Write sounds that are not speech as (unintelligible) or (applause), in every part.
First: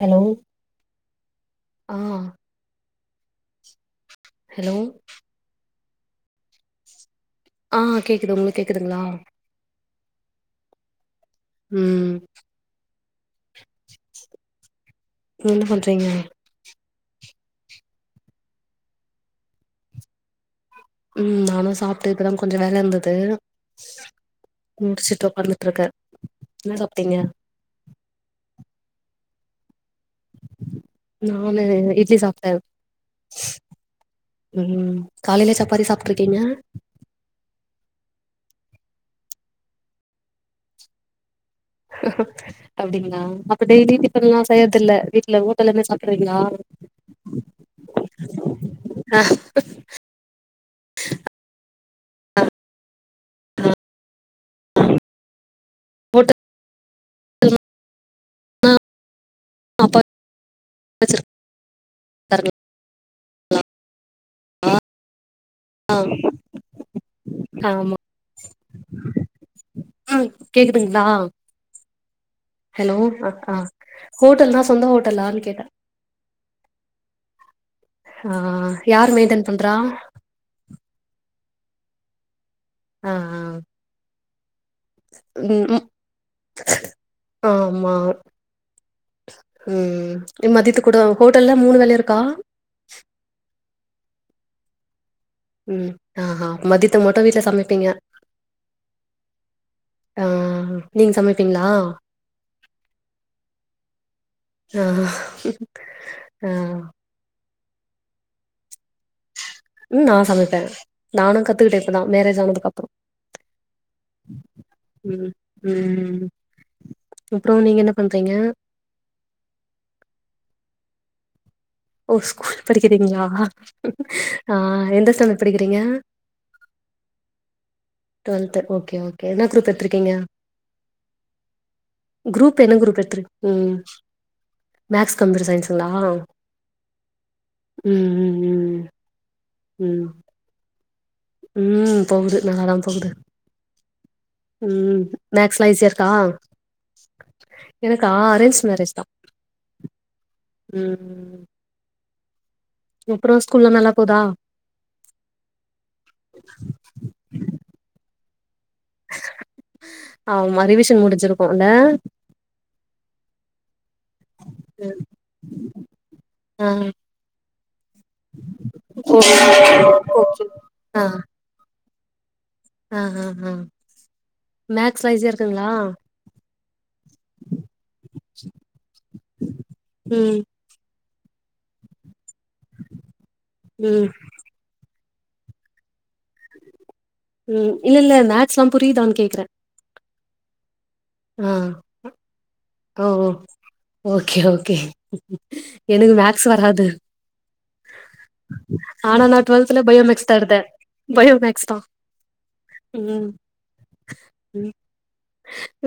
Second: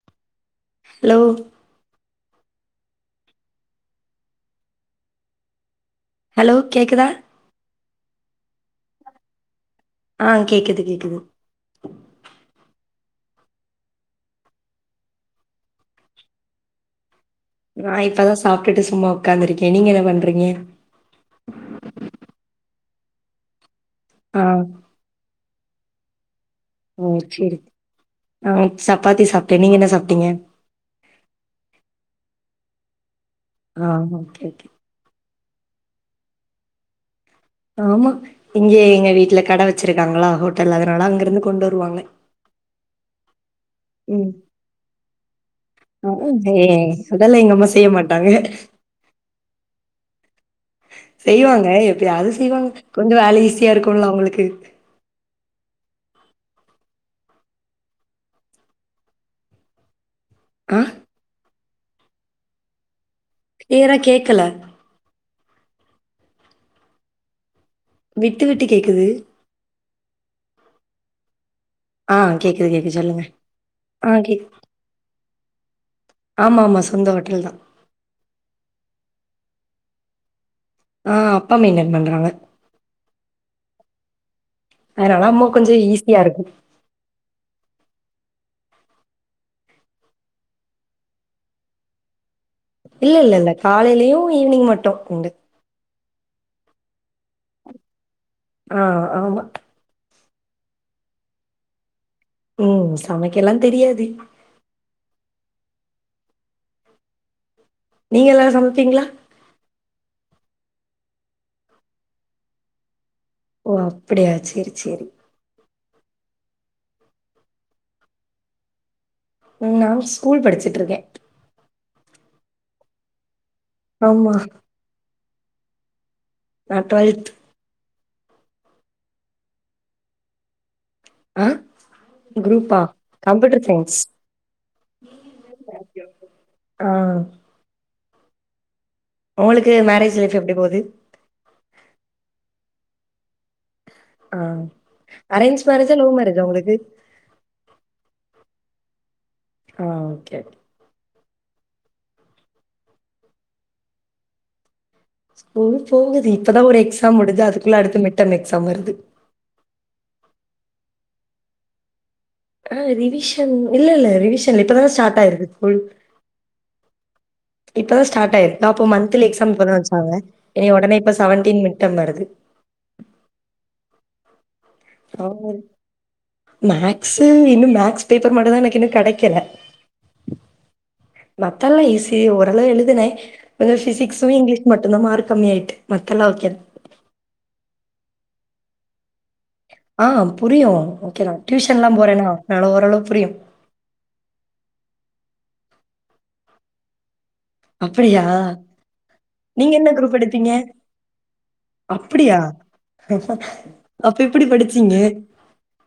Hello hello ஆ hello hello கேக்குதா ஆ கேக்குது உங்களுக்கு கேக்குதுங்ளா ஆ கேக்குது கேக்குது ம் என்ன பண்றீங்க நா இப்பதா சாப்ட்டுட்டு சும்மா உக்காந்துருக்கே நீங்க என்ன பண்றீங்க உ நானு சாப்ட்டு இப்பதா கொஞ்சோ வேல இருந்தது ஆ முடிச்சுட்டு உக்காந்துட்டு இருக்க ஓ செரி ஆ சப்பாத்தி சாப்ட்ட நீங்க என்ன சாப்ட்டீங்க நானு இட்லி சாப்ட்ட ஆ ஓகே ஓகே ம் காலைல சப்பாத்தி சாப்ட்ருக்கீங்க ஆமா இங்க எங்க வீட்ல கடை வச்சிருக்காங்களா ஹோட்டல் அதனால அங்க இருந்து கொண்டு வருவாங்க அப்டிங்ளா இப்ப டெய்லி டி ம் ஃபன்ல்லா செய்றதில்ல வீட்ல ஹோட்டல்லருந்தே ஆ, சாப்ட்ருவீங்ளா ஏ அதெல்லாம் எங்க அம்மா செய்ய மாட்டாங்க ஆஹ செய்வாங்க எப்பயாது செய்வாங்க கொஞ்சோ வேல ஈஸியா இருக்குல்ல அவங்களுக்கு ஓட்ட ஆப்ப ம் வச்சுரு தரணு ஏனா கேக்கல ஆ ஆமா ஆமா விட்டு விட்டு கேக்குது ஆ கேக்குதுங்ளா ஆ கேக்குது ஹலோ கேக்குது சொல்லுங்க ஆ ஆ ஆ கேக் ஹோட்டல்ன்னா சொந்த ஓட்டலான் கேட்டே ஆமா ஆமா சொந்த ஓட்டல் தா ஆ யாரு மெயின்டன் பண்றா ஆ அப்பா மெயின்டென் பண்றாங்க ஆ ஆ அதனாலா அம்மா கொஞ்சோ ம் ஈஸியா இருக்கு ஆமா ம் இ மதியத்துக்கு கூட ஹோட்டல்ல மூணு வேளயு இருக்கா இல்ல இல்ல இல்ல காலையிலயு ஈவி்னிங் மட்டு உண்டு ம் ஆஹா மதியத்து மட்டு வீட்ல சமப்பீங்க ஆ ஆமா ஆ நீங் சமப்பீங்ளா ம் சமைக்கெல்லா தெரியாது ஆ ஆ நீங்கல்லா சமப்பீங்களா ம் நா சமப்பே நானூ கத்துக்கிட்டே இப்பதா மேரேஜ் ஆனதுக்கப்பறோ ஓ! அப்படியா சரி, சரி. ம் ம் அப்றோ நீங்க என்ன பண்றீங்க ம் நாங் ஸ்கூல் படிச்சிட்ருக்கே ஓ ஸ்கூல் படிக்கிறீங்ளா ஆமா. ஆ எந்த ஸ்டாண்டட் படிக்கிறீங்க நா டொல்த் டுவல்த்து ஓக்கே ஓக்கே என்ன குருப் எத்துருக்கீங்க ஆ குரூப் என்ன குரூப்பா? குரூப் எத்துரு கம்ப்யூட்டர் ம் சயின்ஸ். மேக்ஸ் கம்யூட்டர் சயின்ஸ்ங்ளா ஆ ம் ம் ம் ம் உங்களுக்கு மேரேஜ் லைஃப் எப்டி போது ம் போகுது நல்லாதா போகுது ஆ ம் அரேஞ்ச் மேக்ஸ்லா ஈஸியா மேரேஜா, இருக்கா லவ் மேரேஜா உங்களுக்கு? எனக்கு ஆ அரேஞ்ச் மேரேஜ் தா ஆ ஓக்கே ம் அப்றோ ஸ்கூல்லா நல்லா போதா போ போகுது இப்பதா ஒரு எக்ஸாம் முடுது அதுக்குள்ள அடுத்து மிட்டம் எக்ஸாம் வருது ஆமா ரிவிஷன் முடிச்சிருக்கோல்ல ஆ ரிவிஷன் இல்ல இல்ல ரிவிஷன் இப்பதான ஸ்டாட் ஆயிருக்கு கூல் ஆ இப்பதா ஸ்டாட்யிருக்கு அப்ப மந்திலி ஓகே எக்ஸாம் வச்சாங்க ஏ ஒடனே ஆ இப்ப செவன்டின் மிட் டமடுது ஆ ஆ ஆ சைஸா இருக்குங்ளா மேக்ஸு இன்னு மேக்ஸ் பேப்பர் மட்டுதா எனக்கு இன்னு கெடைக்கல ம் மத்தெல்ல ஈசி ஓரள எழுதுனே ஒ ம் ஃபிசி்க்ஸ்சு இங்லீ மட்டுந்தா மார் கம்மி ஆயிட்டு மத்தெல்லா ஓக்கே ம் இல்ல இல்ல மேக்ஸ்ல்லா புரியுதான் கேக்றே ஆ புரியு ஓக்கே தா டியூஷன்ல்லா போறேனா அனால ஓரளவு புரியு ஓக்கே ஓக்கே எனக்கு மேக்ஸ் வராது அப்டியா ஆனா நா நீங்க டுவெல்த்ல என்ன பயோ குரூப் மேக்ஸ் தா எடுத்தீங்க எடுத்தே பயோ மேக்ஸ் தா அப்டியா ம் அப்ப எப்டி ம் படிச்சீங்க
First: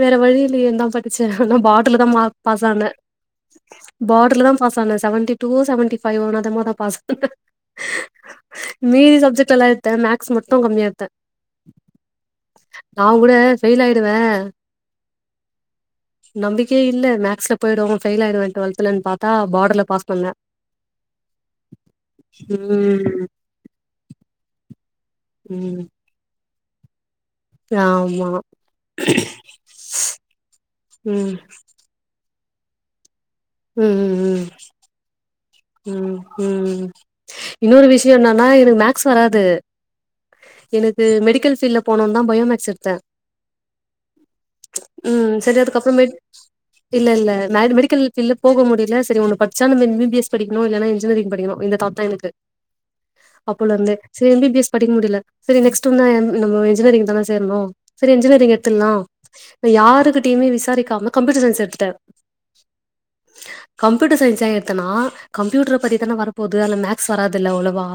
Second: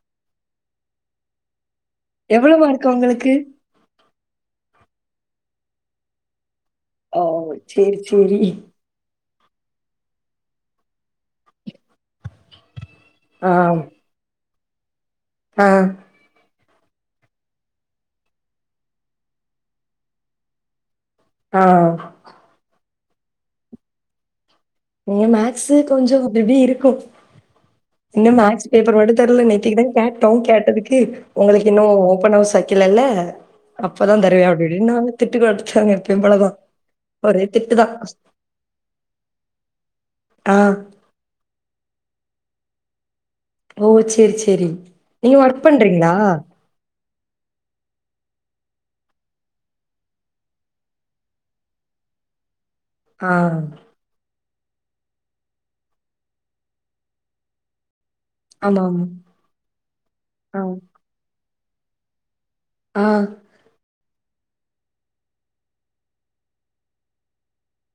வேற வழியில்லயேந்தா படுச்சே ஆனா பாடர்ல்ல தா மார்க் எவ்வளவு பாசானே உங்களுக்கு பாடர்லத பாஸானே செவன்டி டூ ஒ செவண்டி ஃபைவ் ஒ னாதா பாஸ் ஆனே ஆ செரி செரி மீதி சப்ஜெக்ட் எல்லா எடுத்தே மேக்ஸ் மட்டு கம்மியா எடுத்தே நா கூட ஆ ஃபெயில் ஆய்டுவே ஆ நம்பிக்கை இல்ல மேக்ஸ்ல போய்டு ஃபெயில் ஆயிடுவ டுவல்துல்லன் பாத்தா பாடர்ல பாஸ் பண்ணே ஆ ம் ங்க மேக்ஸு ம் கொஞ்சோ அப்டி இப்டி இருக்கு ஆமா இன்னு மேக்ஸ் பேப்பர் மட்டு தரல நேத்திக்கி தா கேட்டோ கேட்டதுக்கு ம் உங்களுக்கு இன்னு ஓபன் ஹவுஸ் வக்கலல்ல ம் அப்பதா ம் தருவே அப்டின்னாங்க திட்டு கொடுத்தாங்க ம் எப்பயு போளதா ஒரே திட்டு தா ந எனக்கு மேக்ஸ் வராது ஆ எனக்கு மெடிக்கல் ஃபீல்ல போனு தா பயோ மேக்ஸ் எடுத்தே ஓ செரி செரி ம் நீங்க சரி ஒர்க் பண்றீங்களா அதுக்கப்புறமேட் இல்ல இல்ல நா மெடிக்கல்பீல்ல போக முடில செரி ஒன்னுபடிச்சா எம் பி பி எஸ் படிக்கணு இல்லனா இன்ஜினியரிங் படிக்கணு இந்த தாட்தா எனக்கு ஆ அப்போலருந்தே செரி எம் பி பி எஸ் படிக்க முடில செரி நெக்ஸ்ட் வந்து நம்ம என்ஜினியரிங் தானே சேரணு சேரி என்ஜினியரிங் ஆமா எடுத்துரலா நா யாருகிட்டயுமே ஆமா ஆ விசாரிக்காம கம்ப்யூட்டர் சயின்ஸ் எடுத்துட்டே ஆ கம்ப்யூட்டர் சயின்ஸ எடுத்தனா கம்ப்யூட்ர பத்தித்தானே வரப்போது அதுல மேக்ஸ் வராதுல்ல அவ்ளோவா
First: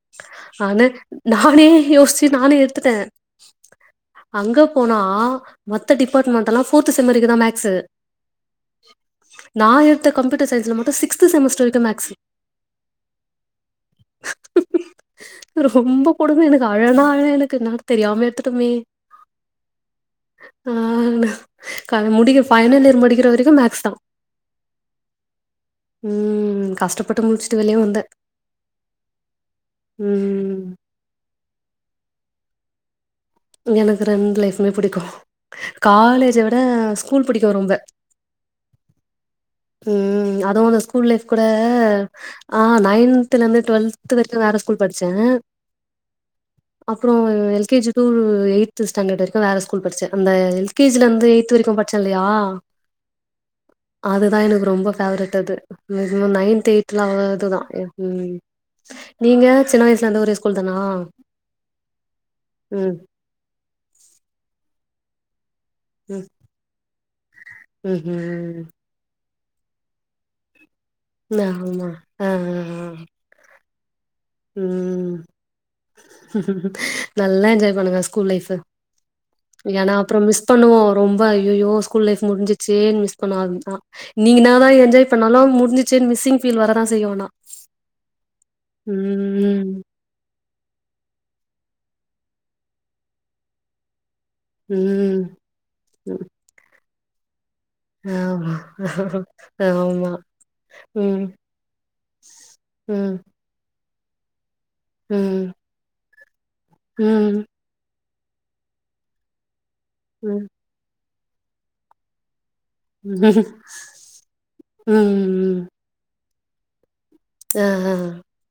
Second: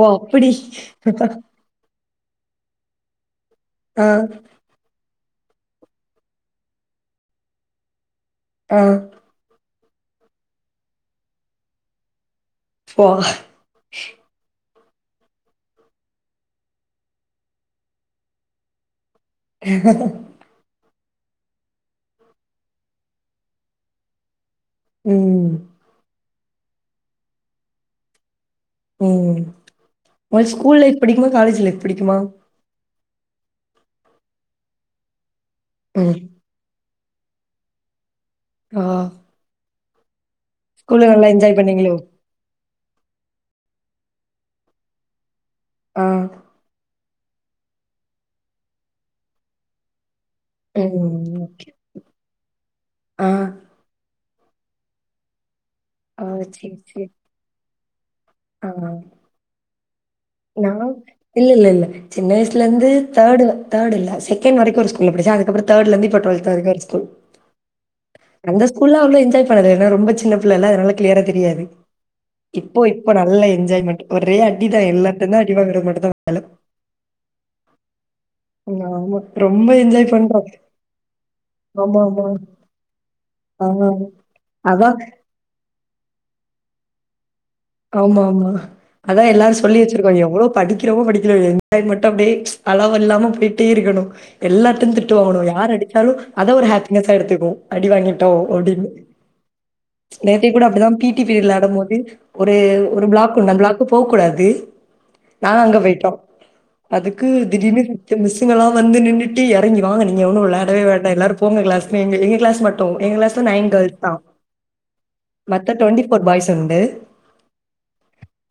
ஓ அப்படி ஆனா நானே யோசிச்சு நானே எடுத்துட்டே ஆ அங்க போனா மத்த டிபார்ட்மெண்ட்க்கு எல்லா ஃபோர்த் செம் வரைக்குதா மேக்ஸு ஆ நா எடுத்த கம்ப்யூட்டர் சயின்ஸ்ல மட்டு சிக்ஸ்த் செமஸ்டர்வரைக்கு மேக்ஸு போ ரொம்ப கொடும எனக்கு அழனா அழ எனக்கு தெரியாம எடுத்துட்டோமே ஆ கால முடி பைனல் இயர் முடிக்கிற வரைக்கு மேக்ஸ் தா ம் ம் கஷ்டப்பட்டு முடிச்சுட்டு வெளிய வந்தே ம் ஒனக்கு ம். ஸ்கூல் லைஃப் பிடிக்குமா காலேஜ் லைஃப் பிடிக்குமா எனக்கு ரெண்டு லைஃபுமே புடிக்கு ம் காலேஜ விட ஸ்கூல் புடிக்கு ரொம்ப ஆ ம் அதுவு அந்த ஸ்கூல் ஸ்கூல்ல லைஃப் நல்லா கூட என்ஜாய் பண்ணீங்களோ ஆ நயன்துலருந்து டுவல்த்து வரைக்கு வேற ஸ்கூல் படிச்சே ஆ அப்றோ L K G to eighth standard வரைக்கு வேற ஸ்கூல் படிச்சே அந்த எல் கே ஜில இருந்து ம் எய்து ஓகே வரைக்கு படிச்சே இல்லயா ஆ அதுதா எனக்கு ரொம்ப ஃபேவ்ரட்டு அது ஆ நைன்த் சேரி சேரி எயிட்லாதுலா அதுதா ஆ நீங்க சின்ன வயஸ்லருந்து ஒரே ஸ் நா இல்ல இல்ல இல்ல சின்ன வயசுலந்து ம். தேர்டு தேர்டு இல்ல செகண்ட் வரைக்கு ஒரு ஸ்கூல படிச்ச அதுக்கப்றோ தேர்ட்லருந்து இப்போ ம். டுவல்த்து வரைக்கு ஒரு ஸ்கூல் ம்ஹ்ம். அந்த ஸ்கூ ல்லா வந்து என்ஜாய் பண்ணதுல ஏனா ரொம்ப சின்ன பிள்ளல்ல அதனால க்ளியரா தெரியாது ஆமா. ஆ, ஆ, இப்போ ஆ. இப்ப நல்லா என்ஜாய்மெண்ட் ஒரே அடிதா ம் எல்லார்ட்டர்ந்து அடிவாங்றது மட்டுந்தா வேல நல்லா என்ஜாய் பண்ணுங்க ஸ்கூல் லைஃப் ஆமா. ரொம்ப ஏனா என்ஜாய் அப்றோ மிஸ் பண்றோம். பண்ணுவோ ரொம்ப அய்யயோ ஸ்கூல் லைஃப் ஆமாமா. முட்ஞ்சிச்சே மிஸ் ஆனா ஆ னா நீங்க என்னாதா அதான் என்ஜாய் பண்ணாலு முடிஞ்சிச்சேனு மிஸ்ஸிங் ஃபீல் வரதா செய்யு ஆனா ஆமா ஆமா அதா எல்லாரு சொல்லி ம் வச்சிருக்கோ எவ்ளோ படிக்றமோ படிக்கலய்யோ என்ஜாய் மட்டு அப்டியே அளவல்லாம பொய்டே இருக்கணு எல்லாட்யு திட்டு ம் வாங்கணு யார் அடிச்சாலு ம் அத ஒரு ஹாப்பினஸ்ஸா எடுத்துக்குவோ அடி வாங்கிட்டோ ஆமா அப்டின்னு ஆமா நேத்தைக் கூட அப்டிதா பீட்டி ம் பீர்யட்ல வெளாடும்போது ஒரு ஒரு ம் பிளாக்குண்டு அந்த பிளாக்கு போக்கூடாது ம் நாங்க அங்க பெய்ட்டோ அதுக்கு ம் திடீர்னு ஃபிஃப்த்து மிஸ்ஸுங்கல்லா வந்து நின்னுட்டு எறங்கி வாங்க நீங்க ஒன்னு ம் வெளாடவே வேண்டா எல்லாருப் போங்க க்ளாஸ் எங்க எங்க க்ளாஸ் மட்டு எங்க க்ளாஸ்ல நைன் கேர்ல்ஸ் தா ம் மத்த ட்வண்ட்டி ஒரு பாய்ஸ் உண்டு அ அ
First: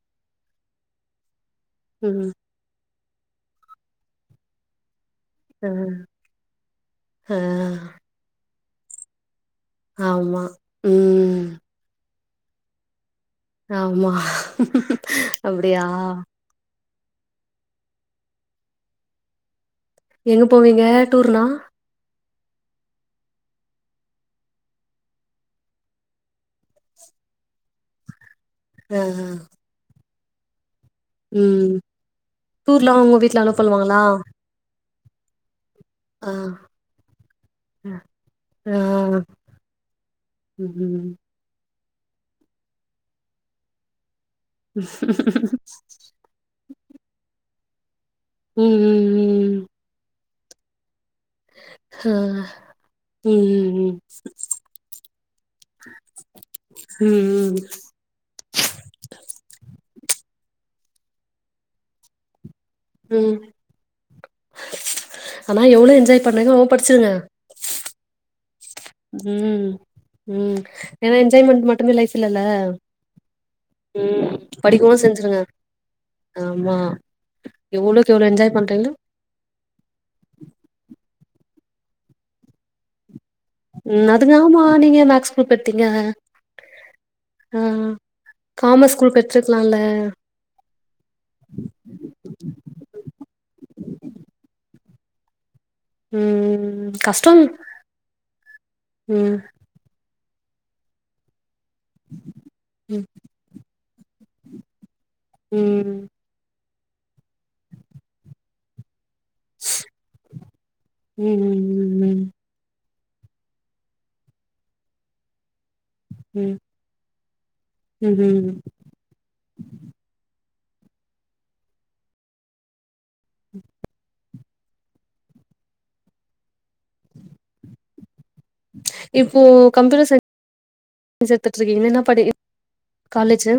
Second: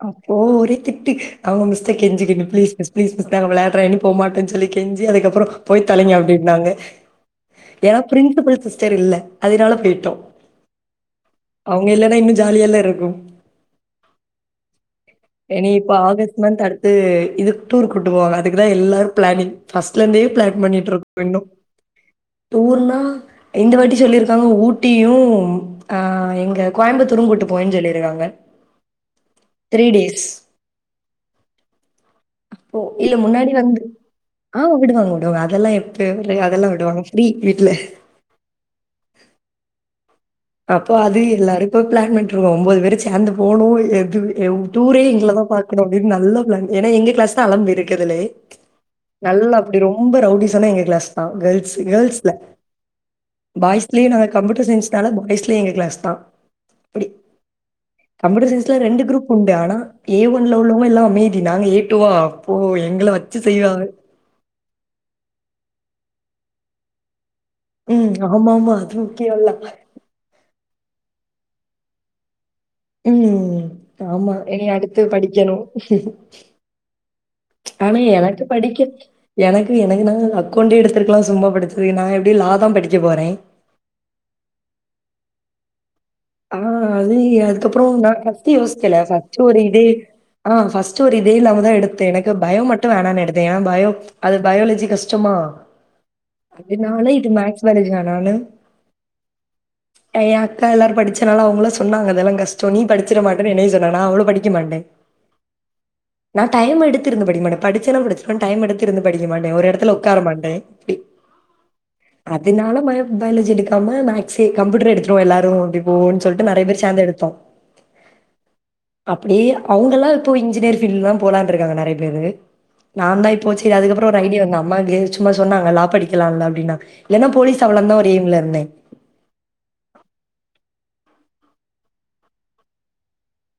அப்போ ஒரே திட்டு அவுங்க மிஸ்ட்ட ம் கெஞ்சிக்கேட்ட ப்ளீஸ் மிஸ் ப்ளீஸ் மிஸ் நாங்க வெளையாட்றோ இனி போமாட்டேன் சொல்லி கெஞ்சி அதுக்கப்றோ ஆ போய் தொலைங்க அப்டின்னாங்க ஆ ஏனா ப்ரின்சிபில் சிஸ்டர் இல்ல அதுனால பெய்டோ ஆமா ம் அவுங்க இல்லன்னா இன்னு ஜாலியால்ல இருக்கு ஆமா இனி இப்ப அப்டியா ஆகஸ்ட் மந்த் அடுத்து இதுக் டூர் கூட்டு போவாங்க அதுக்குதா எல்லாரு ப்ளானிங் ஃபஸ்ட்லந்தே எங்க ப்ளான் போவீங்க பண்ணிட்ருக்கு ரெண்டு டூர்னா டூர்னா இந்த வாட்டி சொல்லிருக்காங்க ஊட்டியு அ இங்க கோயம்புத்தூரு கூட்டு போவேன் சொல்லிருக்காங்க அ ஹ த்ரீ டேஸ் ம் டூர்லா ஒங்க வீட்ல அலோ பன்னுவாங்ளா அ விடுவாங்க விடுவாங்க அதெல்லா எப்பயு அதெல்லா விடுவாங்க ஃப்ரீ வீட்ல அ அப்போ அது எல்லாருக்கு ப்ளான் பண்ட்ருக்கோ ஒம்போது பேரு சேந்து போணு எது டூரே எங்ள தா பாக்கணு அப்டின் நல்ல ப்ளான் ஏனா எங்க க்ளாஸ் தா அளம்பு இருக்கதுலே ம் ம் ம் நல்லா அப்டி ரொம்ப ரவுடிசன்னா எங்க க்ளாஸ் அ கேர்ள்ஸ் ஆ கேர்ள்ஸ்ல ம் பாய்ஸ்லயே நாங்க கம்யூட்டர் சயின்ஸ்னால (unintelligible) எங்க க்ளாஸ் தா அப்பிடி ம் ம் கம்ப்யூட்டர் சயின்ஸ்ல ரெண்டு குரூப்புண்டு ஆனா ஏ ஒன்ல உள்ளவங்கல்லா அமைதி நாங்க ஏ டூவா அப்போ எங்கள ம் வச்சு செய்வாங்க ஆனா எவ்ளோ என்ஜாய் பண்ரிங்ளோ அவ்ளோ பட்ச்சிடுங்க ம் ஆமா ஆமா ம் ம் ஏன்னா என்ஜாய்மண்ட் மட்டுமே லைஃப்ல்ல ம் ஆமா இனி அடுத்தது செஞ்சிருங்க படிக்கணு ஆமா ஆனா எவ்ளோக்கு எவ்ளோ எனக்கு என்ஜாய் படிக்க பண்றீங்களோ எனக்கு எனக்கு நா அக்கௌண்ட் எடுத்துருக்கலா சும்மா படிச்சததுக்கு நா எப்டியு லா தா படிக்க போற ம் அதுங்க ஆமா நீங்க ஏய மேக்ஸ் க்ரூப்பெடுத்தீங்க அ அது அதுக்கப்பற நா ஃபஸ்ட்டு யோசிக்கல காமர்ஸ் சோ குரூப் எதாச்சு ஒரு எடுத்துருக்கலால்ல இது அ ஃபஸ்ட் ஒரு இதே இல்லாமதா எடுத்த எனக்கு பயோ மட்டு வேணான்னு எடுத்தே ஏனா பயோ அது பயாலஜி கஷ்டமா ம் அதுனால இட்டு கஷ்டம் மேக்ஸ் பயாலஜி வேணான்னு ம் எய அக்கா எல்லார் படிச்சனால அவுங்களா சொன்னாங்க அதெல்லா கஷ்ட நீ ம் படிச்சிற மாட் அப்பற என்னய சொன்னாங்க நா அவ்ளோ படிக்க மாட்ட ம் நா டைம் எடுத்திருந்த படிக்க மாட்ட படிச்சனா படிச் அப்பற டைம் எடுத்து இருந்து படிக்க மாட்ட ஒரு எடத்துல ஒக்கார மாட்ட அப்டி ம் ம் ம் ம் அதுனால பய பயாலஜி எடுக்காம மேக்ஸே கம்ப்யூட்டர் எடுத்துருவோ எல்லாரு அப்டின் போவோன் சொல்லிட்டு ம் நெறைய பேர் சேந்து எடுத்தோ ம்ஹ்ம் அப்டி அவங்க எல்லா இப்போ இன்ஜினியர் ஃபீல்டுதா போலான்னு இருக்காங்க நெறைய பேரு நா தா இப்போ செரி அதுக்கப்பற ஒரு ஐடியா வந்து அம்மாக்கே சும்மா சொன்னாங்க லா படிக்கலாம்ல அப்டீன்னாங்க இல்லன்னா போலீஸ் ஆவலாந்தா ஒரு எய்ம்ல இருந்த இப்போ கம்ப்யூட்டர் சயின்ஸ் எடுத்துட்டு இருக்கீங்களே என்ன படி காலேஜு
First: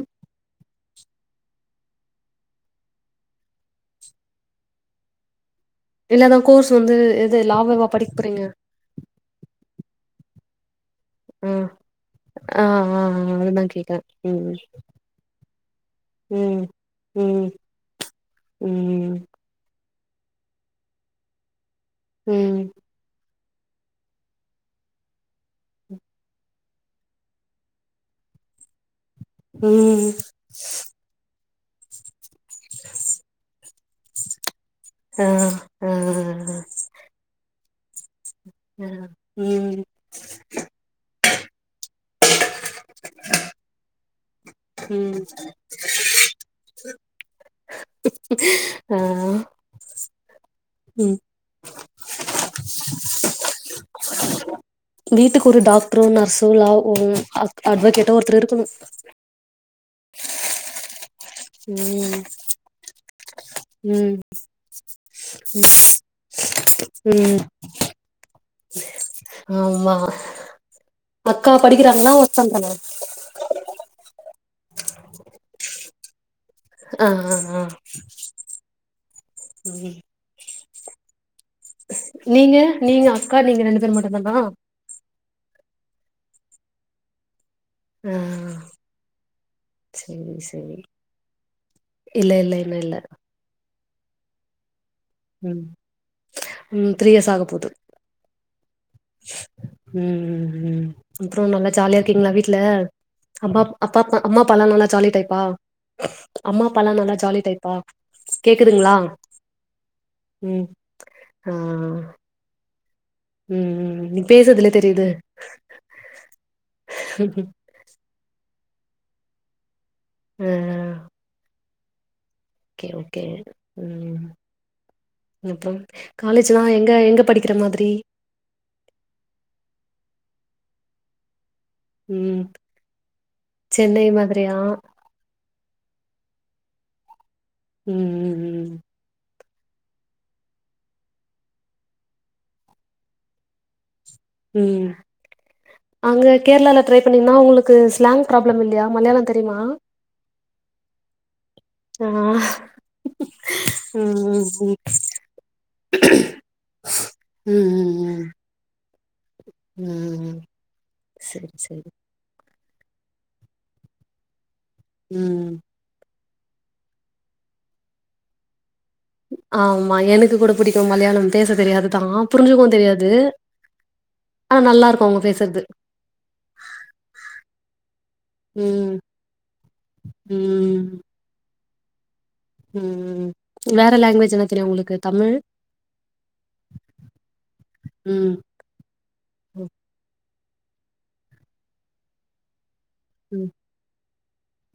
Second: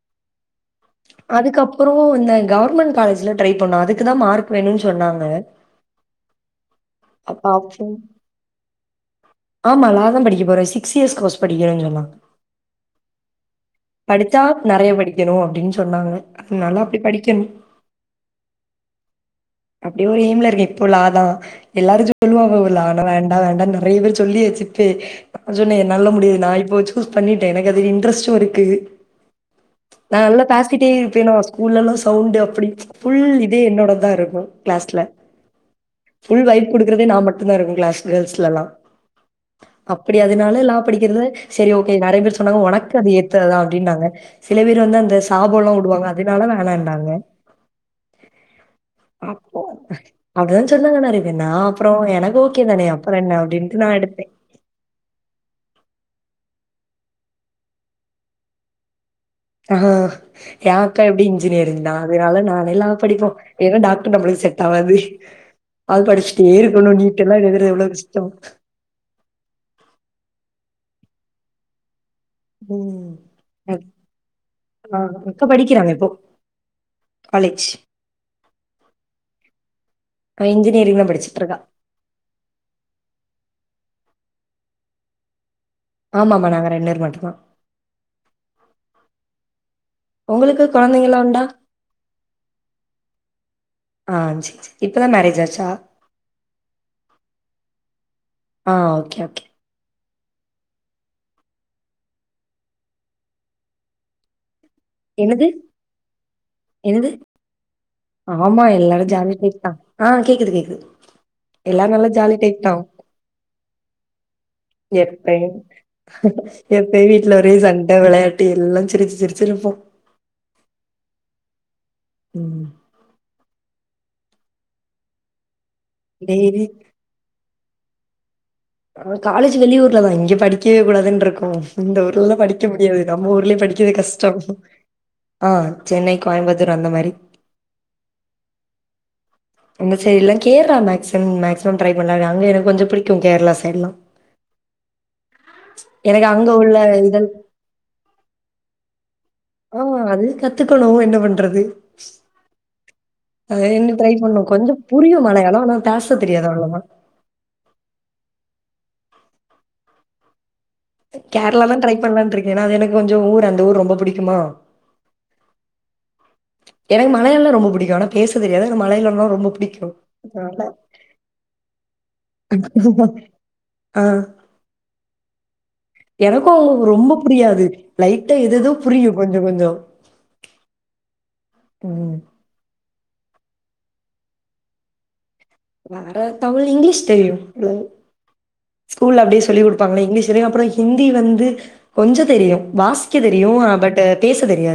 அதுக்கப்பறோ இந்த கவர்மண்ட் காலேஜ்ல ட்ரை பண்ணோ அதுக்குதா மார்க் வேன்னு சொன்னாங்க இல்லன்னா கோர்ஸ் வந்து எது அப்ப லா அப்போ வாவா படிக்க போறீங்க ஆமா லாதா படிக்க போற சிக்ஸ் இயர்ஸ் கோர்ஸ் படிக்கறன்னு சொன்னா ஆ ஆ ஆ அதுதா கே படிச்சா நெறைய படிக்கணு அப்டினு சொன்னாங்க ம் அதனால அப்டி படிக்கணு ம் ம் அப்டி ஒரு எய்ம்ல இருக்க இப்போ லா தா எல்லாரு சொல்லுவாங்க ம் லா லா வேண் லா வேண்டானு நெறைய பேர் சொல்லியாச்சு இப்பயே அப்ப சொன்ன என்னாலலா முடியாது நா இப்போ சூஸ் பண்ணிட்ட எனக்கு அது இன்ட்ரஸ்டு இருக்கு ம் நா நல்லா பாசிகிட்டு இருப்பன்னா ஸ்கூல்ல எல்லா சவுண்டு அப் அப்டி ஃபுல் இதே என்னோடதுதா இருக்கு கிளாஸ்ல ஆ ஆ ஃபுல் ஆ வைய்ப் குடுத் க்ரதே நா மட்டுந்தா இருக்கு கிளாஸ் கேள்ஸ்லலா ஆ. ம் அப்டி அதனால லா படிக்கிறது சேரி ஓகே நெறைய பேர் சொன்னாங்க ஒனக்கு அது ஏத் ததுதா அப்டின்னாங்க சில பேர் வந்து அந்த ம் சாபோலா வுடுவாங்க அதுனால வேண்டாணான்னாங்க ஓ அப்டிதா சொன்னாங்க நெறய பேர் நா அப்றோ எனக்கு ஓகே தானே அப்றோ என்ன அப்டீன்ட்டு நா எடுத்த வீட்டுக்கு ஒரு டாக்டரோ நர்ஸோ லாவோ அட் அட்வகேட்டோ ஒருத்தர் இருக்கணு அஹா எய அக்கா எப்டியு இன்ஜினியரிங் தா ம் அதனால நானே லா படிப்போ ஏன்னா டாக்டர் ம் நமக்கு செட் ஆவாது அது படிச்சுட்டே இருக்கன்னு நீட்டு எல்லா ம் எழுதுறது எவ்ளோ கஷ்டோ ஆமா அக்கா படிக்கிறாங்களா ஓர்க் உ ஆ அக்கா படிக்குறாங்க இப்போ ஆ ஆ ஆ காலேஜ். (unintelligible) அவ இன்ஜினியரிங்தா படிச்சிட்ருக்கா நீங்க நீங்க அக்கா நீங்க ரெண்டு பேரு மட்டுந்தானா ஆமா ஆமா நாங்க ரெண்டு பேர் மட்டுந்தா ம் செரி உங்களுக்கு செரி குழந்தைங்கலாம் உண்டா? இல்ல இல்ல இல்ல இல்ல ஆ செரி செரி இப்பதா மேரேஜ் ம் ஆச்சா ம் த்ரீ இயர்ஸ் ஆக போது ஆ ஓகே ஓகே ம் ம் ம் அப்றோ நல்லா ஜாலியா இருக்கீங்ளா வீட்ல அம்மா அப்பா அம்மா அம்மா அப்பா எல்லா நல்லா ஜாலி டைப்பா என்னது அம்மா அப்பா எல்லா என்னது? நல்லா ஜாலி டைப்பா ஆமா கேக்குதுங்களா எல்லாரு ஜாலியா டைப் தா ஆ கேக்குது ம் கேக்குது ஆ எல்லாரு நல்லா ஜாலி டைப்தா ம் ம் நீ பேசுறதுலே தெரியுது எப்பயு எப்பயு வீட்ல ஒரே சண்ட வெளயாட்டு எல்லா சிரிச்சு சிரிச்சிருப்போ ஆ ஆ ஆ ம் ஓகே ஓகே ம் அப்ப காலேஜ்லா டெய்லி எங்க எங்க படிக் கிற மாதிரி ஆ காலேஜ் வெளியூர்ல தா இங்க படிக்கவே கூடாதுன்னு இருக்கோ இந்த ஊர்லா ம் படிக்க முடியாது நம்ம ஊர்லயே படிக்கது சென்னை கஷ்டோ மாதிரியா ஆ சென்னை கோயம்புத்தூர் அந்த மாரி ம் ம் அந்த சைடுல்ல கேராள மேக்சிமம் மேக்சிமம் ட்ரை பண்ணலா அங்க எனக்கு கொஞ்சோ புடிக்கு கேரளா சைட் எல்லா ம் எனக்கு அங்க உள்ள கேரளால ட்ரை இதல் பண்ணீங்கன உங்களுக் கு ஸ்லாங் ப்ராப்ளம் இல்லையா மலையாளம் தெரியுமா ம் அது கத்துக்கணு என்ன பண்றது ஆ அது என்ன ட்ரை ம் பண்ணு ம் கொஞ்சோ புரியு மழையாளோ ஆனா பேச தெரியாது அவ்ளோதா ம் ம் ம் ம் ம் சரி கேரளா தா சரி ட்ரை பண்ணலா இருக்கேன்ன்னா அது எனக்கு கொஞ்சோ ஊர் அந்த ஊர் ரொம்ப புடிக்குமா ம் எனக்கு மலையாலல்லாம் ரொம்பிடிக்கும் ஆன பேச தெரியாது மலையால ஆமா எனக்கு கூட புடிக்கும் மலையாளம் பேச தெரியாதுதான் புரிஞ்சுக்கவும் தெரியாது ஆ ஆனா நல்லா இருக்கும் அவங்க பேசுறது எனக்கும் ரொம்ப புரியாது லைட்டா எதோ எதோ ம் புரியும் கொஞ்சம் கொஞ்சம் ம் ம் ம் வேற லாங்குவேஜ் என்ன தெரியும் உங்களுக்கு தமிழ் வேற தமிழ் இங்கிலீஷ் தெரியும் ம் ஸ்கூல்ல அப்படியே சொல்லி கொடுப்பாங்க இங்கிலீஷ்வரைக்கும் அப்புறம் ஹிந்தி வந்து கொஞ்சம் தெரியும் வாஸ் படிக்க ம் தெரியும் பட் பேச தெரியாது